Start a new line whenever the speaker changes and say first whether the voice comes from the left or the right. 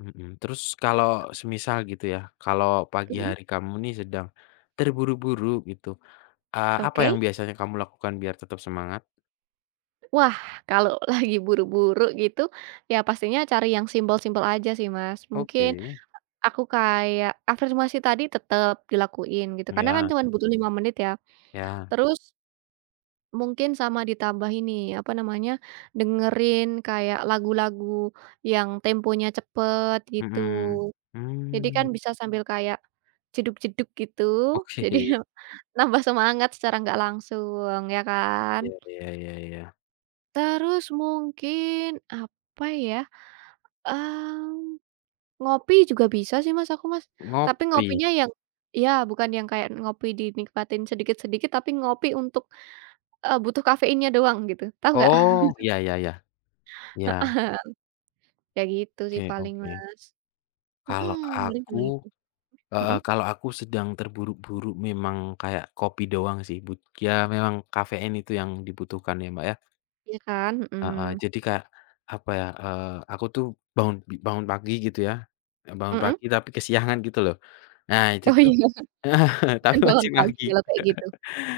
left: Mhm, terus kalau semisal gitu ya, kalau pagi
right: Mhm.
left: hari kamu nih sedang terburu-buru gitu, eee, apa yang
right: Oke.
left: biasanya kamu lakukan biar tetap semangat?
right: Wah, kalau lagi buru-buru gitu, ya pastinya cari yang simpel-simpel aja sih Mas, mungkin
left: Oke.
right: aku kayak afirmasi tadi tetep dilakuin gitu, karena kan
left: Iya.
right: cuman butuh 5 menit ya,
left: Iya.
right: terus mungkin sama ditambah ini, apa namanya, dengerin kayak lagu-lagu yang temponya cepet gitu,
left: Mhm,
right: jadi
left: hmm.
right: kan bisa sambil kayak jedug-jedug gitu jadi
left: Oke.
right: nambah semangat secara enggak langsung, ya kan?
left: Iya iya iya iya.
right: Terus mungkin apa ya, mmm, ngopi juga bisa sih Mas, aku Mas, tapi
left: Ngopi.
right: ngopinya yang iya bukan yang kayak ngopi dinikmatin sedikit-sedikit, tapi ngopi untuk eee, butuh kafeinnya doang gitu, tahu enggak?
left: Oh iya, ya ya, iya.
right: Heeh. Ya gitu sih
left: Oke
right: paling
left: oke.
right: Mas,
left: Kalau
right: mhm, paling cuma
left: aku
right: itu.
left: heeh,
right: Mhm?
left: kalau aku sedang terburu-buru memang kayak kopi doang sih but ya memang kafein itu yang dibutuhkan ya Mbak ya?
right: Iya kan?
left: Heeh,
right: Hmm.
left: jadi kayak apa ya, eee, aku tuh bangun, b bangun pagi gitu ya, ya bangun
right: Heeh.
left: pagi tapi kesiangan gitu loh nah itu
right: Oh,
left: tuh
right: iya.
left: heeh, tapi
right: Tergolong
left: masih pagi
right: pagilah kayak gitu,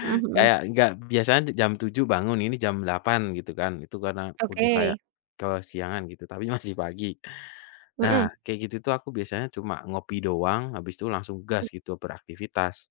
right: mmm, mhm.
left: kayak enggak biasanya jam 7.00 bangun, ini jam 8.00 gitu kan itu karena udah kayak
right: Oke.
left: kesiangan gitu, tapi masih pagi. Nah
right: Mhm.
left: kayak gitu tuh aku biasanya cuma ngopi doang habis itu langsung gas
right: [unintelligible]
left: gitu beraktivitas.